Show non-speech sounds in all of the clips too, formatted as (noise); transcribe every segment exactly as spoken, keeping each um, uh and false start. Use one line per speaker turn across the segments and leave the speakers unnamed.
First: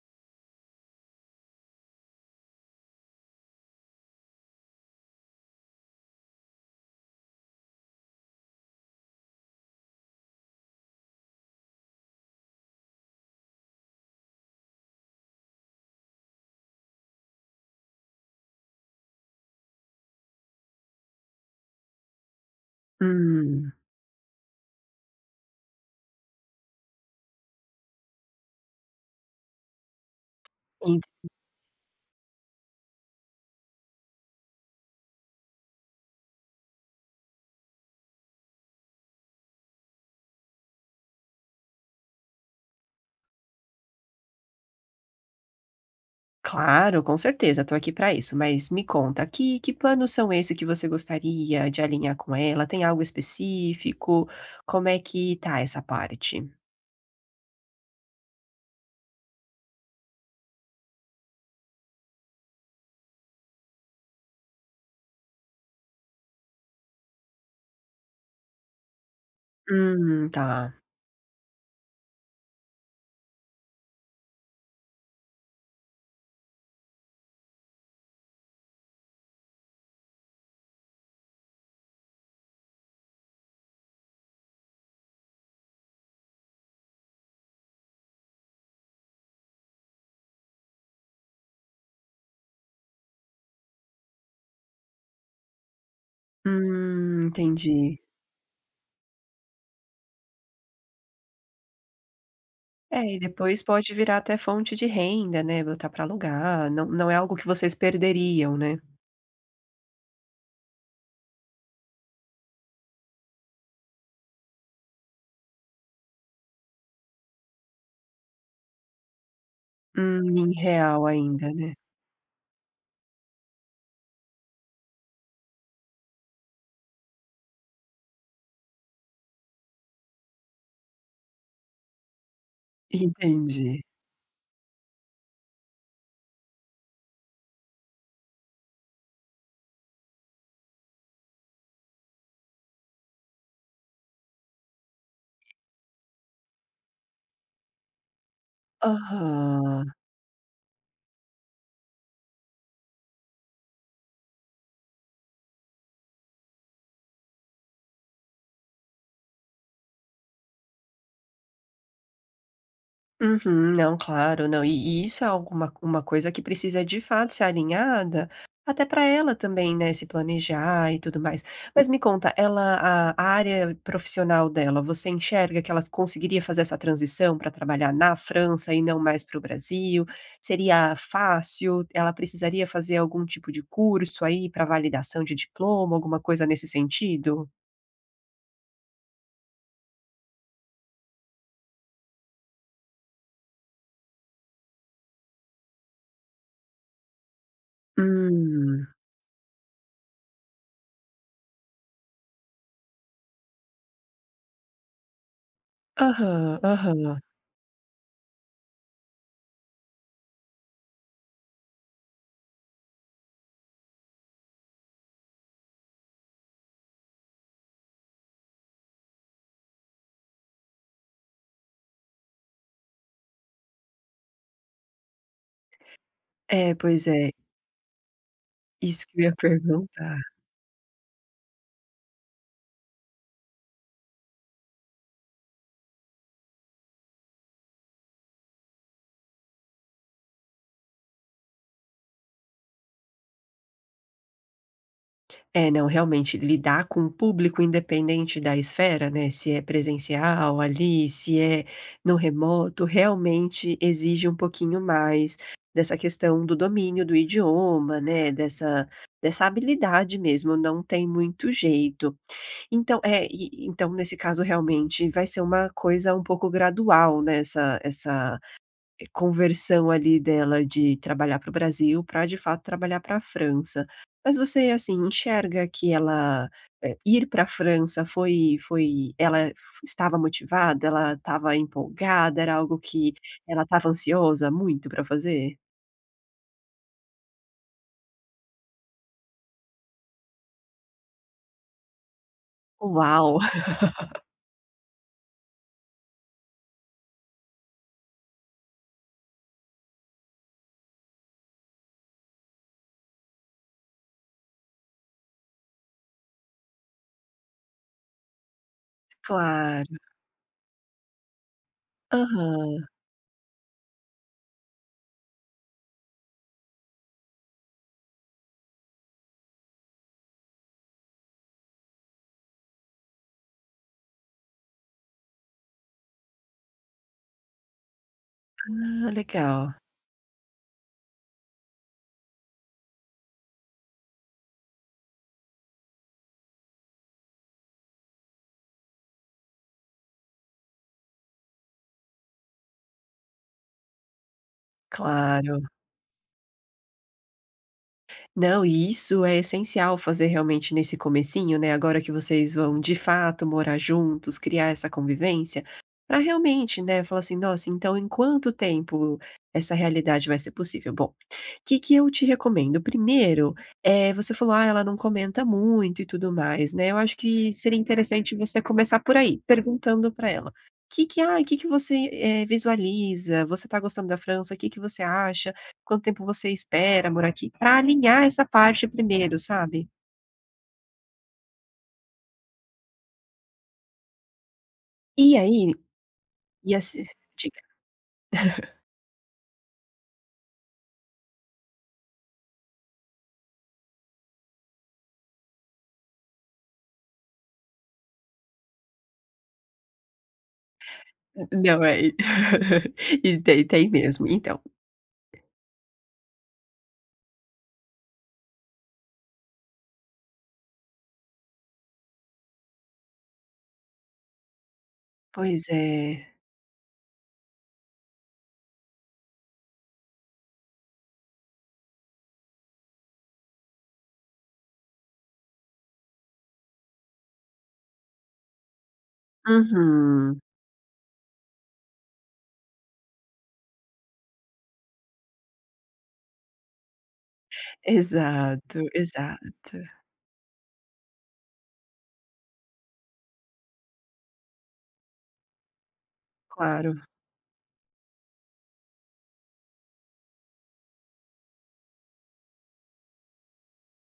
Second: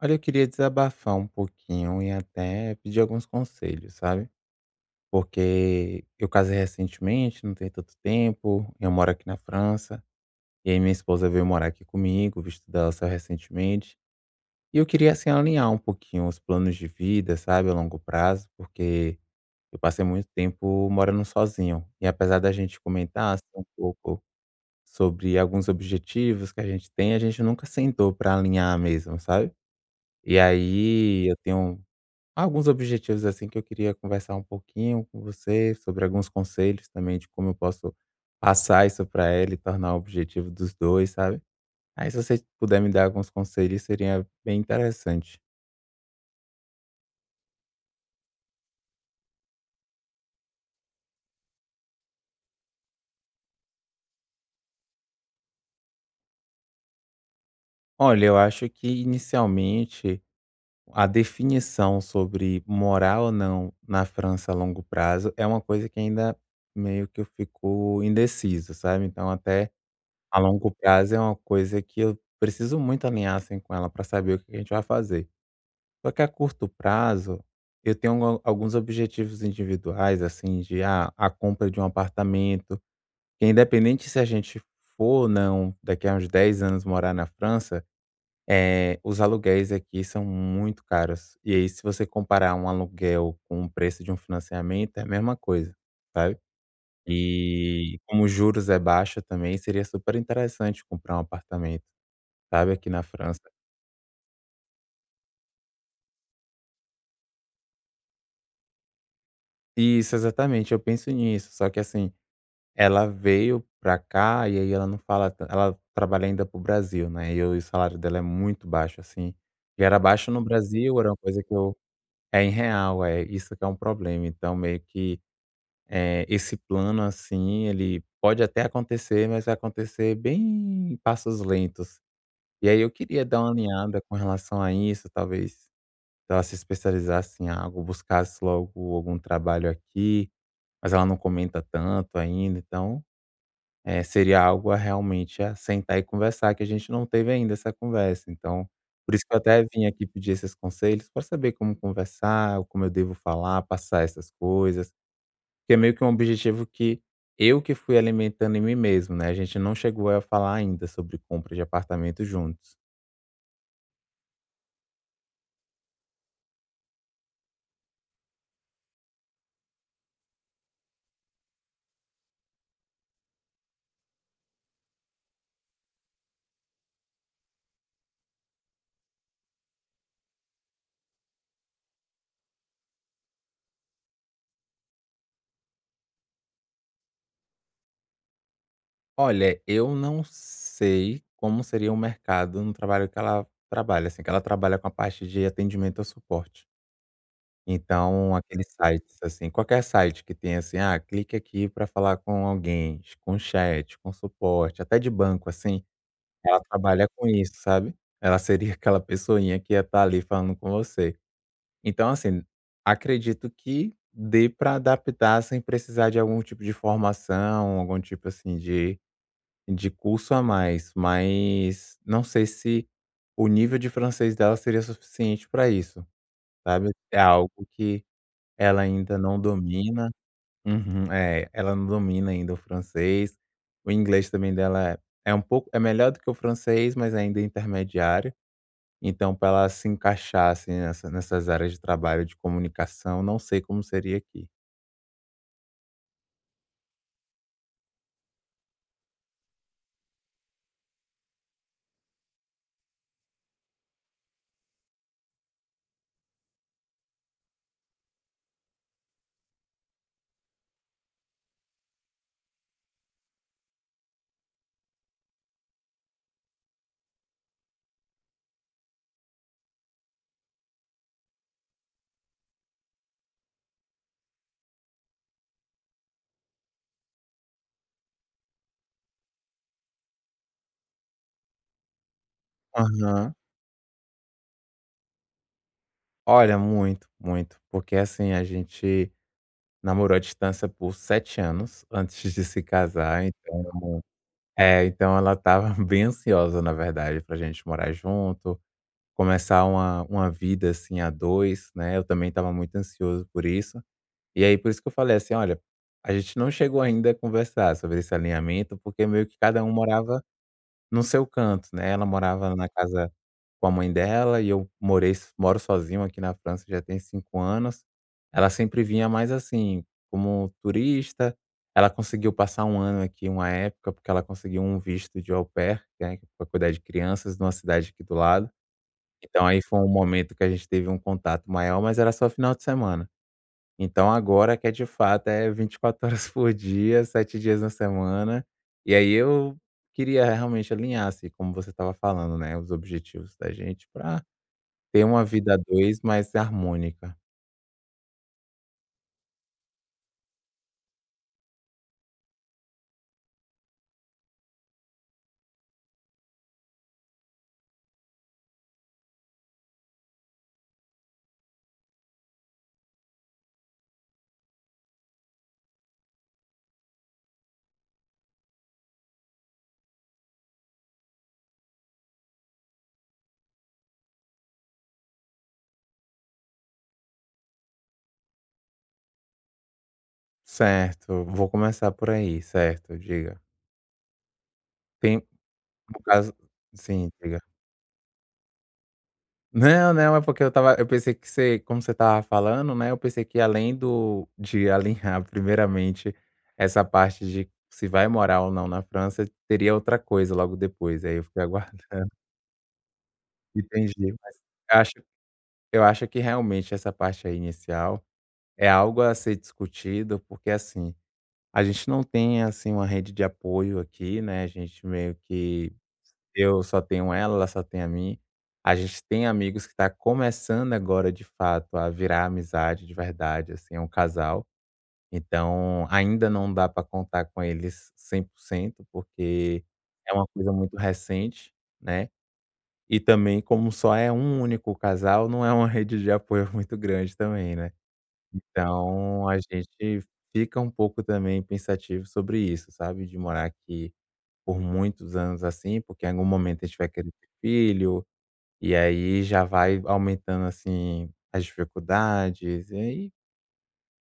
Olha, eu queria desabafar um pouquinho e até pedir alguns conselhos, sabe? Porque eu casei recentemente, não tem tanto tempo, eu moro aqui na França, e aí minha esposa veio morar aqui comigo, o visto dela saiu recentemente. E eu queria, assim, alinhar um pouquinho os planos de vida, sabe, a longo prazo, porque eu passei muito tempo morando sozinho. E apesar da gente comentar assim, um
Hum,
pouco sobre alguns objetivos que a gente tem, a gente nunca sentou para alinhar mesmo, sabe? E
ent
aí eu tenho Alguns objetivos, assim, que eu queria conversar um pouquinho com você, sobre alguns conselhos também de como eu posso passar isso para ela e tornar o objetivo dos dois, sabe. Aí se você puder me dar alguns conselhos, seria bem interessante.
Claro, com certeza, estou aqui para isso. Mas me conta, que que planos são esses que você gostaria de alinhar com ela? Tem algo específico? Como é que tá essa parte?
Olha, eu acho que inicialmente a definição sobre morar ou não na França a longo prazo é uma coisa que ainda meio que eu fico indeciso, sabe. Então até
Hum,
a
tá.
longo prazo é uma coisa que eu preciso muito alinhar, assim, com ela para saber o que a gente vai fazer. Só que a curto prazo, eu tenho algu alguns objetivos individuais, assim, de, ah, a compra de um apartamento, que independente se a gente for ou não, daqui a uns dez anos morar na França, é os aluguéis aqui são muito caros. E aí, se você comparar um aluguel com o preço de um financiamento, é a mesma coisa, sabe.
Hum,
E
entendi.
como os juros é baixo também, seria super interessante comprar um apartamento, sabe, aqui
É,
na
e
França.
depois pode virar até fonte de renda, né, botar para alugar, não não é algo que vocês perderiam, né.
Isso, exatamente, eu penso nisso, só que assim, ela veio pra cá e aí ela não fala tan ela trabalha ainda pro Brasil, né, e o salário dela é muito baixo, assim, e era baixo
Hum,
no
em
Brasil,
real
era uma coisa
ainda,
que
né.
eu. É em real, é, isso que é um problema, então meio que, eh, esse plano, assim, ele pode até acontecer, mas vai acontecer bem em passos lentos. E aí eu queria dar uma
Entendi.
alinhada com relação a isso, talvez ela se especializasse em algo, buscasse logo algum trabalho aqui, mas ela não comenta tanto ainda, então eh, seria algo a realmente a sentar e conversar, que a gente não teve ainda essa conversa. Então, por isso que eu até
Aham.
vim aqui pedir esses conselhos para saber como conversar, como eu devo falar, passar essas coisas, que é meio que um objetivo que eu que fui alimentando em mim mesmo, né, a gente não chegou a falar ainda sobre compra de apartamento juntos.
Uhum. Não, claro, não. E e isso é alguma uma coisa que precisa de fato ser alinhada, até para ela também, né, se planejar e tudo mais. Mas me conta, ela, a a área profissional dela, você enxerga que ela conseguiria fazer essa transição para trabalhar na França e não mais para o Brasil? Seria fácil? Ela precisaria fazer algum tipo de curso aí para validação de diploma, alguma coisa nesse sentido?
Olha, eu não sei como seria o mercado no trabalho que ela trabalha, assim, que ela trabalha com a parte de atendimento ao suporte. Então, aqueles
Hum.
sites, assim, qualquer site que tenha assim: "Ah, clique aqui para falar com alguém", com chat, com suporte, até de banco, assim,
Aham,
ela trabalha
aham.
com isso, sabe. Ela seria (laughs) aquela pessoinha que ia estar ali falando com você. Então, assim, acredito que dê para adaptar sem precisar de algum tipo de formação, algum tipo, assim, de de curso a mais, mas não sei se o nível de francês dela seria suficiente para isso,
É,
sabe.
pois
É
é.
algo que ela
Isso
ainda
que eu ia
não domina.
perguntar.
Uhum, é, ela não domina ainda o francês. O inglês também dela é é um pouco é melhor do que o francês, mas ainda é intermediário. Então, para ela se encaixar, assim, nessa nessas áreas de trabalho de comunicação, não sei como seria aqui.
É, não, realmente, lidar com o público independente da esfera, né, se é presencial ali, se é no remoto, realmente exige um pouquinho mais dessa questão do domínio do idioma, né, dessa, dessa habilidade mesmo, não tem muito jeito. Então, é, e- então, nesse caso, realmente, vai ser uma coisa um pouco gradual, né, essa, essa eh, conversão ali dela de trabalhar para o Brasil para de fato trabalhar para a França. Mas você, assim, enxerga que ela, eh, ir para a França foi foi ela f- estava motivada, ela estava empolgada, era algo que
Aham.
ela estava ansiosa muito para fazer?
Olha, muito, muito. Porque, assim, a gente namorou à distância por sete anos antes de se casar,
Uau! (laughs)
então é, então ela estava (laughs) bem ansiosa, na verdade, pra gente morar junto. Começar uma uma vida, assim, a dois, né, eu também estava muito ansioso por isso. E aí, por isso que eu falei assim: "Olha, a gente não chegou ainda a conversar sobre esse alinhamento", porque meio que cada um
Claro.
morava no seu canto, né. Ela morava na
Aham.
casa com a mãe dela e eu morei moro sozinho aqui na França já tem cinco anos. Ela sempre vinha mais, assim, como turista. Ela conseguiu passar um ano aqui, uma época, porque ela conseguiu um visto de au pair, né, para cuidar de crianças numa cidade aqui do lado.
Ah,
Então aí
legal.
foi um momento que a gente teve um contato maior, mas era só final de semana. Então agora que é de fato é vinte e quatro (laughs) horas por dia, sete dias na semana. E aí eu queria realmente alinhar, assim, como você estava falando, né, os objetivos da gente para ter uma vida a
Claro.
dois mais harmônica.
Não, e isso é essencial fazer realmente nesse comecinho, né, agora que vocês vão de fato morar juntos, criar essa convivência, para realmente, né, falar assim: "Nossa, então em quanto tempo essa realidade vai ser possível?". Bom, o que que eu te recomendo? Primeiro, eh, você falou: "Ah, ela não comenta muito e tudo mais", né, eu acho que seria interessante você começar por aí, perguntando para ela: O "Que que, ah, que que você, eh, visualiza? Você está gostando da França? O Que que você acha? Quanto tempo você espera morar aqui?", para alinhar essa parte primeiro, sabe.
Certo, vou começar por aí, certo, diga. Tem
E aí,
no caso
e assim,
sim, diga.
diga.
Não, não, é porque eu tava, eu pensei que você, como você tava falando, né, eu pensei que além do de alinhar (laughs) primeiramente essa parte de se vai morar ou não na França, teria outra coisa logo depois, aí eu fiquei
Não,
aguardando.
é
(laughs)
(laughs) e tem tem
Entendi,
mesmo,
mas
então.
eu acho eu acho que realmente essa parte aí inicial é algo a ser discutido, porque, assim, a gente não tem, assim, uma rede de apoio aqui, né, a gente meio
Pois
que
é.
eu só tenho ela, ela só tem a mim. A gente tem amigos que tá começando agora, de fato, a virar amizade de verdade, assim, é um casal. Então, ainda não dá pra contar com eles cem por cento, porque é uma
Uhum.
coisa muito recente, né, e também como só é um único casal, não é uma rede de apoio (laughs) muito grande também, né.
Exato,
Então a
exato.
gente fica um pouco também pensativo sobre isso, sabe, de morar aqui por muitos anos, assim, porque em algum momento a gente vai
Claro.
querer ter filho, e aí já vai aumentando, assim, as dificuldades, e aí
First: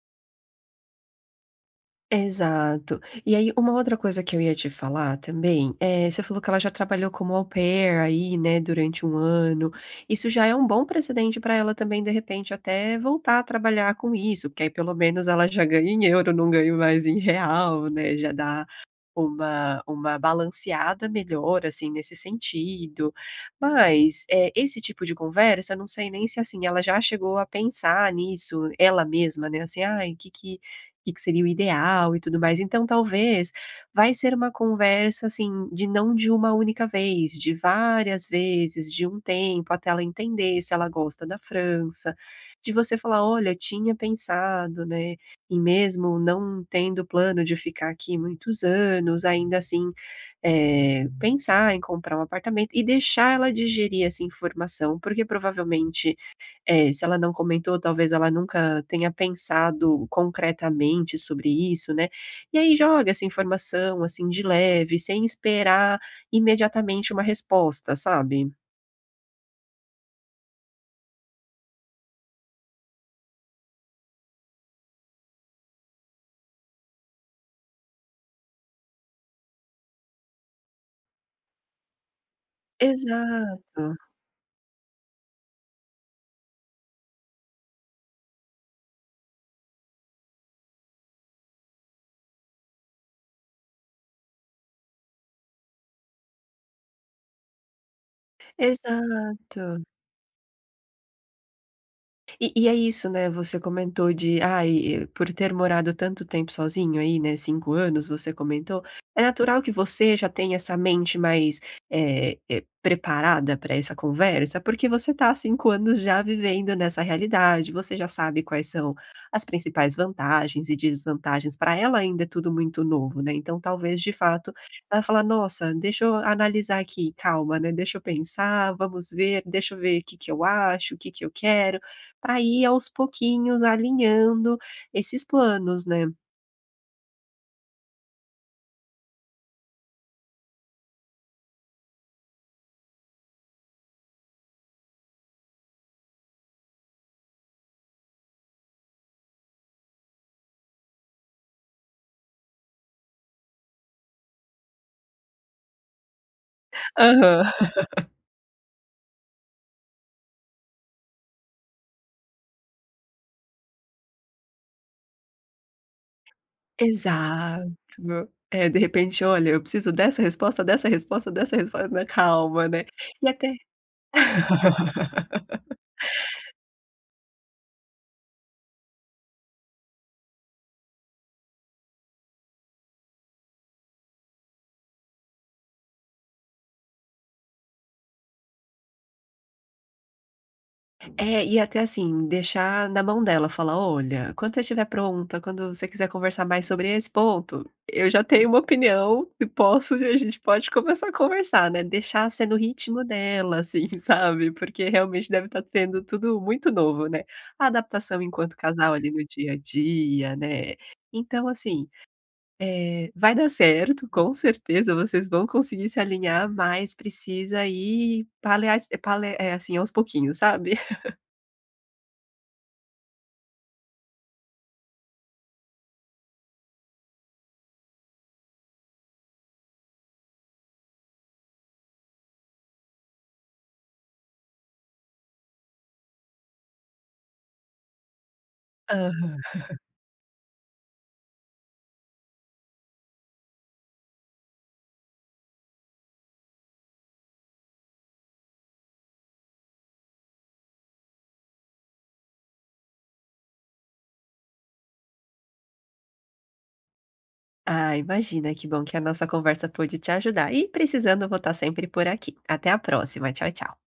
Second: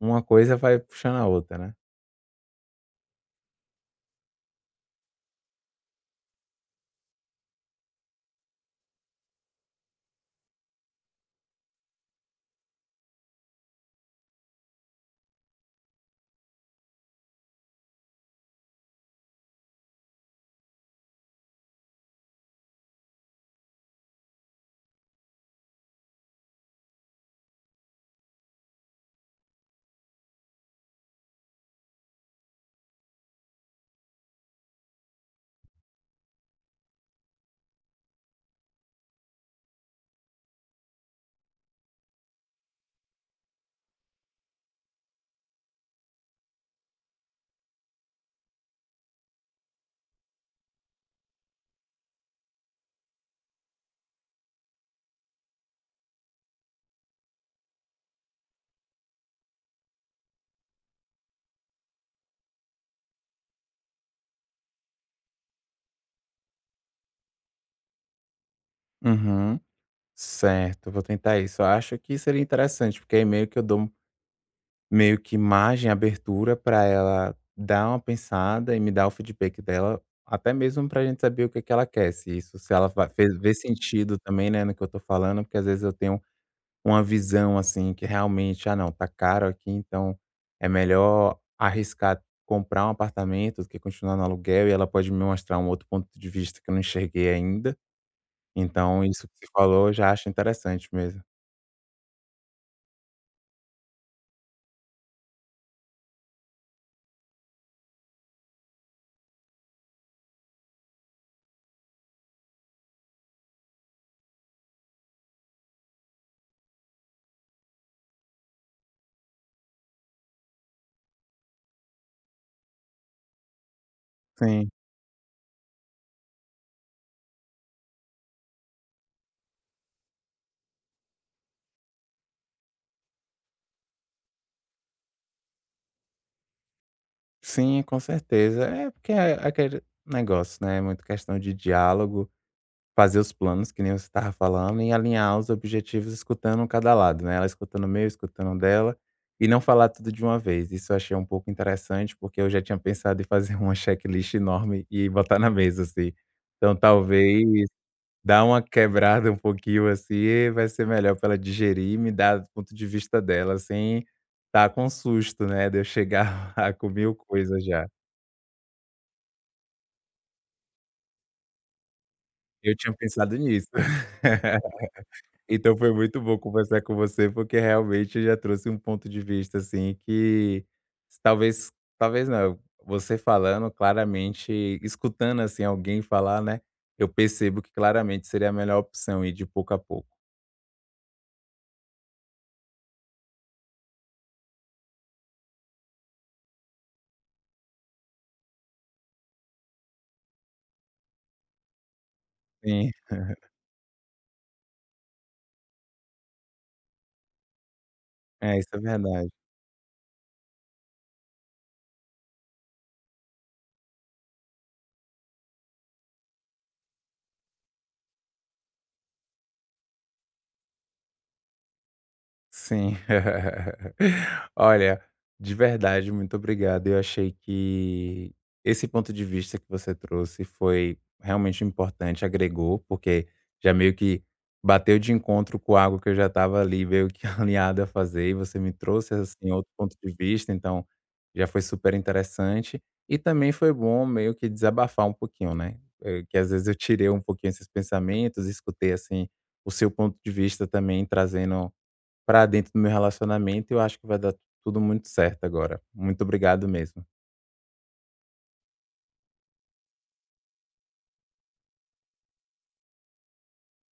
uma coisa vai puxando a outra, né.
Exato. E aí, uma outra coisa que eu ia te falar também, eh, você falou que ela já trabalhou como au pair aí, né, durante um ano. Isso já é um bom precedente para ela também, de repente, até voltar a trabalhar com isso, porque aí pelo menos ela já ganha em euro, não ganha mais em real, né, já dá uma uma balanceada melhor, assim, nesse sentido. Mas, eh, esse tipo de conversa, não sei nem se, assim, ela já chegou a pensar nisso, ela mesma, né, assim: "Ai, o que que que que seria o ideal e tudo mais". Então talvez vai ser uma conversa, assim, de não de uma única vez, de várias vezes, de um tempo, até ela entender se ela gosta da França, de você falar: "Olha, tinha pensado, né, e mesmo não tendo plano de ficar aqui muitos anos, ainda assim, eh, pensar em comprar um apartamento", e deixar ela digerir essa informação, porque provavelmente é, se ela não comentou, talvez ela nunca tenha pensado concretamente sobre isso, né. E aí joga essa informação, assim, de leve, sem esperar imediatamente uma resposta, sabe?
Uhum. Certo, vou tentar isso. Eu acho que seria interessante, porque aí meio que eu dou meio que margem, abertura para ela dar uma pensada e me dar o feedback dela, até mesmo para a gente saber o que que ela quer, se isso se ela va fez vê
Exato,
sentido também, né, no que eu tô falando, porque às vezes eu tenho Uma visão, assim, que realmente: "Ah não, tá caro aqui, então é melhor arriscar comprar um apartamento do que continuar no aluguel", e ela pode me mostrar um outro ponto de vista que eu não enxerguei ainda. Então isso que você
exato.
falou, eu já acho interessante mesmo.
E e é isso, né, você comentou de, ai, por ter morado tanto tempo sozinho aí, né, cinco anos, você comentou, é natural que você já tenha essa mente mais, eh eh, preparada para essa conversa, porque você está há cinco anos já vivendo nessa realidade, você já sabe quais são as principais vantagens e desvantagens. Para ela ainda é tudo muito novo, né, então talvez, de fato,
Sim,
ela fala: "Nossa, deixa eu analisar aqui, calma, né, deixa eu pensar, vamos ver, deixa eu ver o que que eu acho, o que que eu quero", para ir aos pouquinhos alinhando esses planos, né.
sim, com certeza. É porque é aquele negócio, né, é muito questão de diálogo. Fazer os planos, que nem você estava falando, e alinhar os objetivos escutando um cada lado, né, ela escutando o meu, escutando o dela, e não falar tudo de uma vez. Isso eu achei um pouco interessante, porque eu já tinha pensado em fazer (laughs) uma checklist enorme e botar na mesa, assim. Então
Aham.
talvez dar uma quebrada um pouquinho, assim, vai ser melhor para ela digerir e me dar do ponto de vista dela, sem tá com susto, né, de eu chegar (laughs) lá com mil coisas
Exato.
já.
É, de repente: "Olha, eu preciso dessa resposta, dessa resposta, dessa resposta", calma,
Eu
né.
tinha
E
pensado
até
nisso. (laughs) Então foi muito bom conversar com você, porque realmente já trouxe um ponto de vista, assim, que talvez, talvez não, você falando claramente, escutando, assim, alguém falar, né, eu percebo que claramente seria a melhor opção ir de pouco a pouco.
É, e até assim, deixar na mão dela, falar: "Olha, quando você estiver pronta, quando você quiser conversar mais sobre esse ponto, eu já tenho uma opinião e posso e a gente pode começar a conversar", né, deixar ser no
Sim,
ritmo dela, assim, (laughs) sabe, porque realmente deve estar tendo tudo muito novo, né, a adaptação enquanto
é, isso é
casal ali no
verdade.
dia a dia, né. Então assim, eh, vai dar certo, com certeza vocês vão conseguir se alinhar, mas precisa ir paleat pale eh, assim, aos pouquinhos, sabe.
Sim. (laughs) Olha, de verdade, muito obrigado. Eu achei que esse ponto de vista que você trouxe foi realmente importante, agregou, porque já meio que bateu de encontro com algo que eu já estava ali meio que (laughs) alinhado a fazer, e você me trouxe,
(laughs)
assim, outro ponto de vista, então já foi super interessante. E também foi bom meio que desabafar um pouquinho, né? Eh, Que às vezes eu tirei um pouquinho esses pensamentos, escutei, assim, o seu ponto de vista também trazendo Pra dentro do meu relacionamento, e eu acho que vai dar tudo muito certo agora. Muito obrigado mesmo.
Ah, imagina, que bom que a nossa conversa pôde te ajudar. E precisando, eu vou estar sempre por aqui. Até a próxima. Tchau, tchau.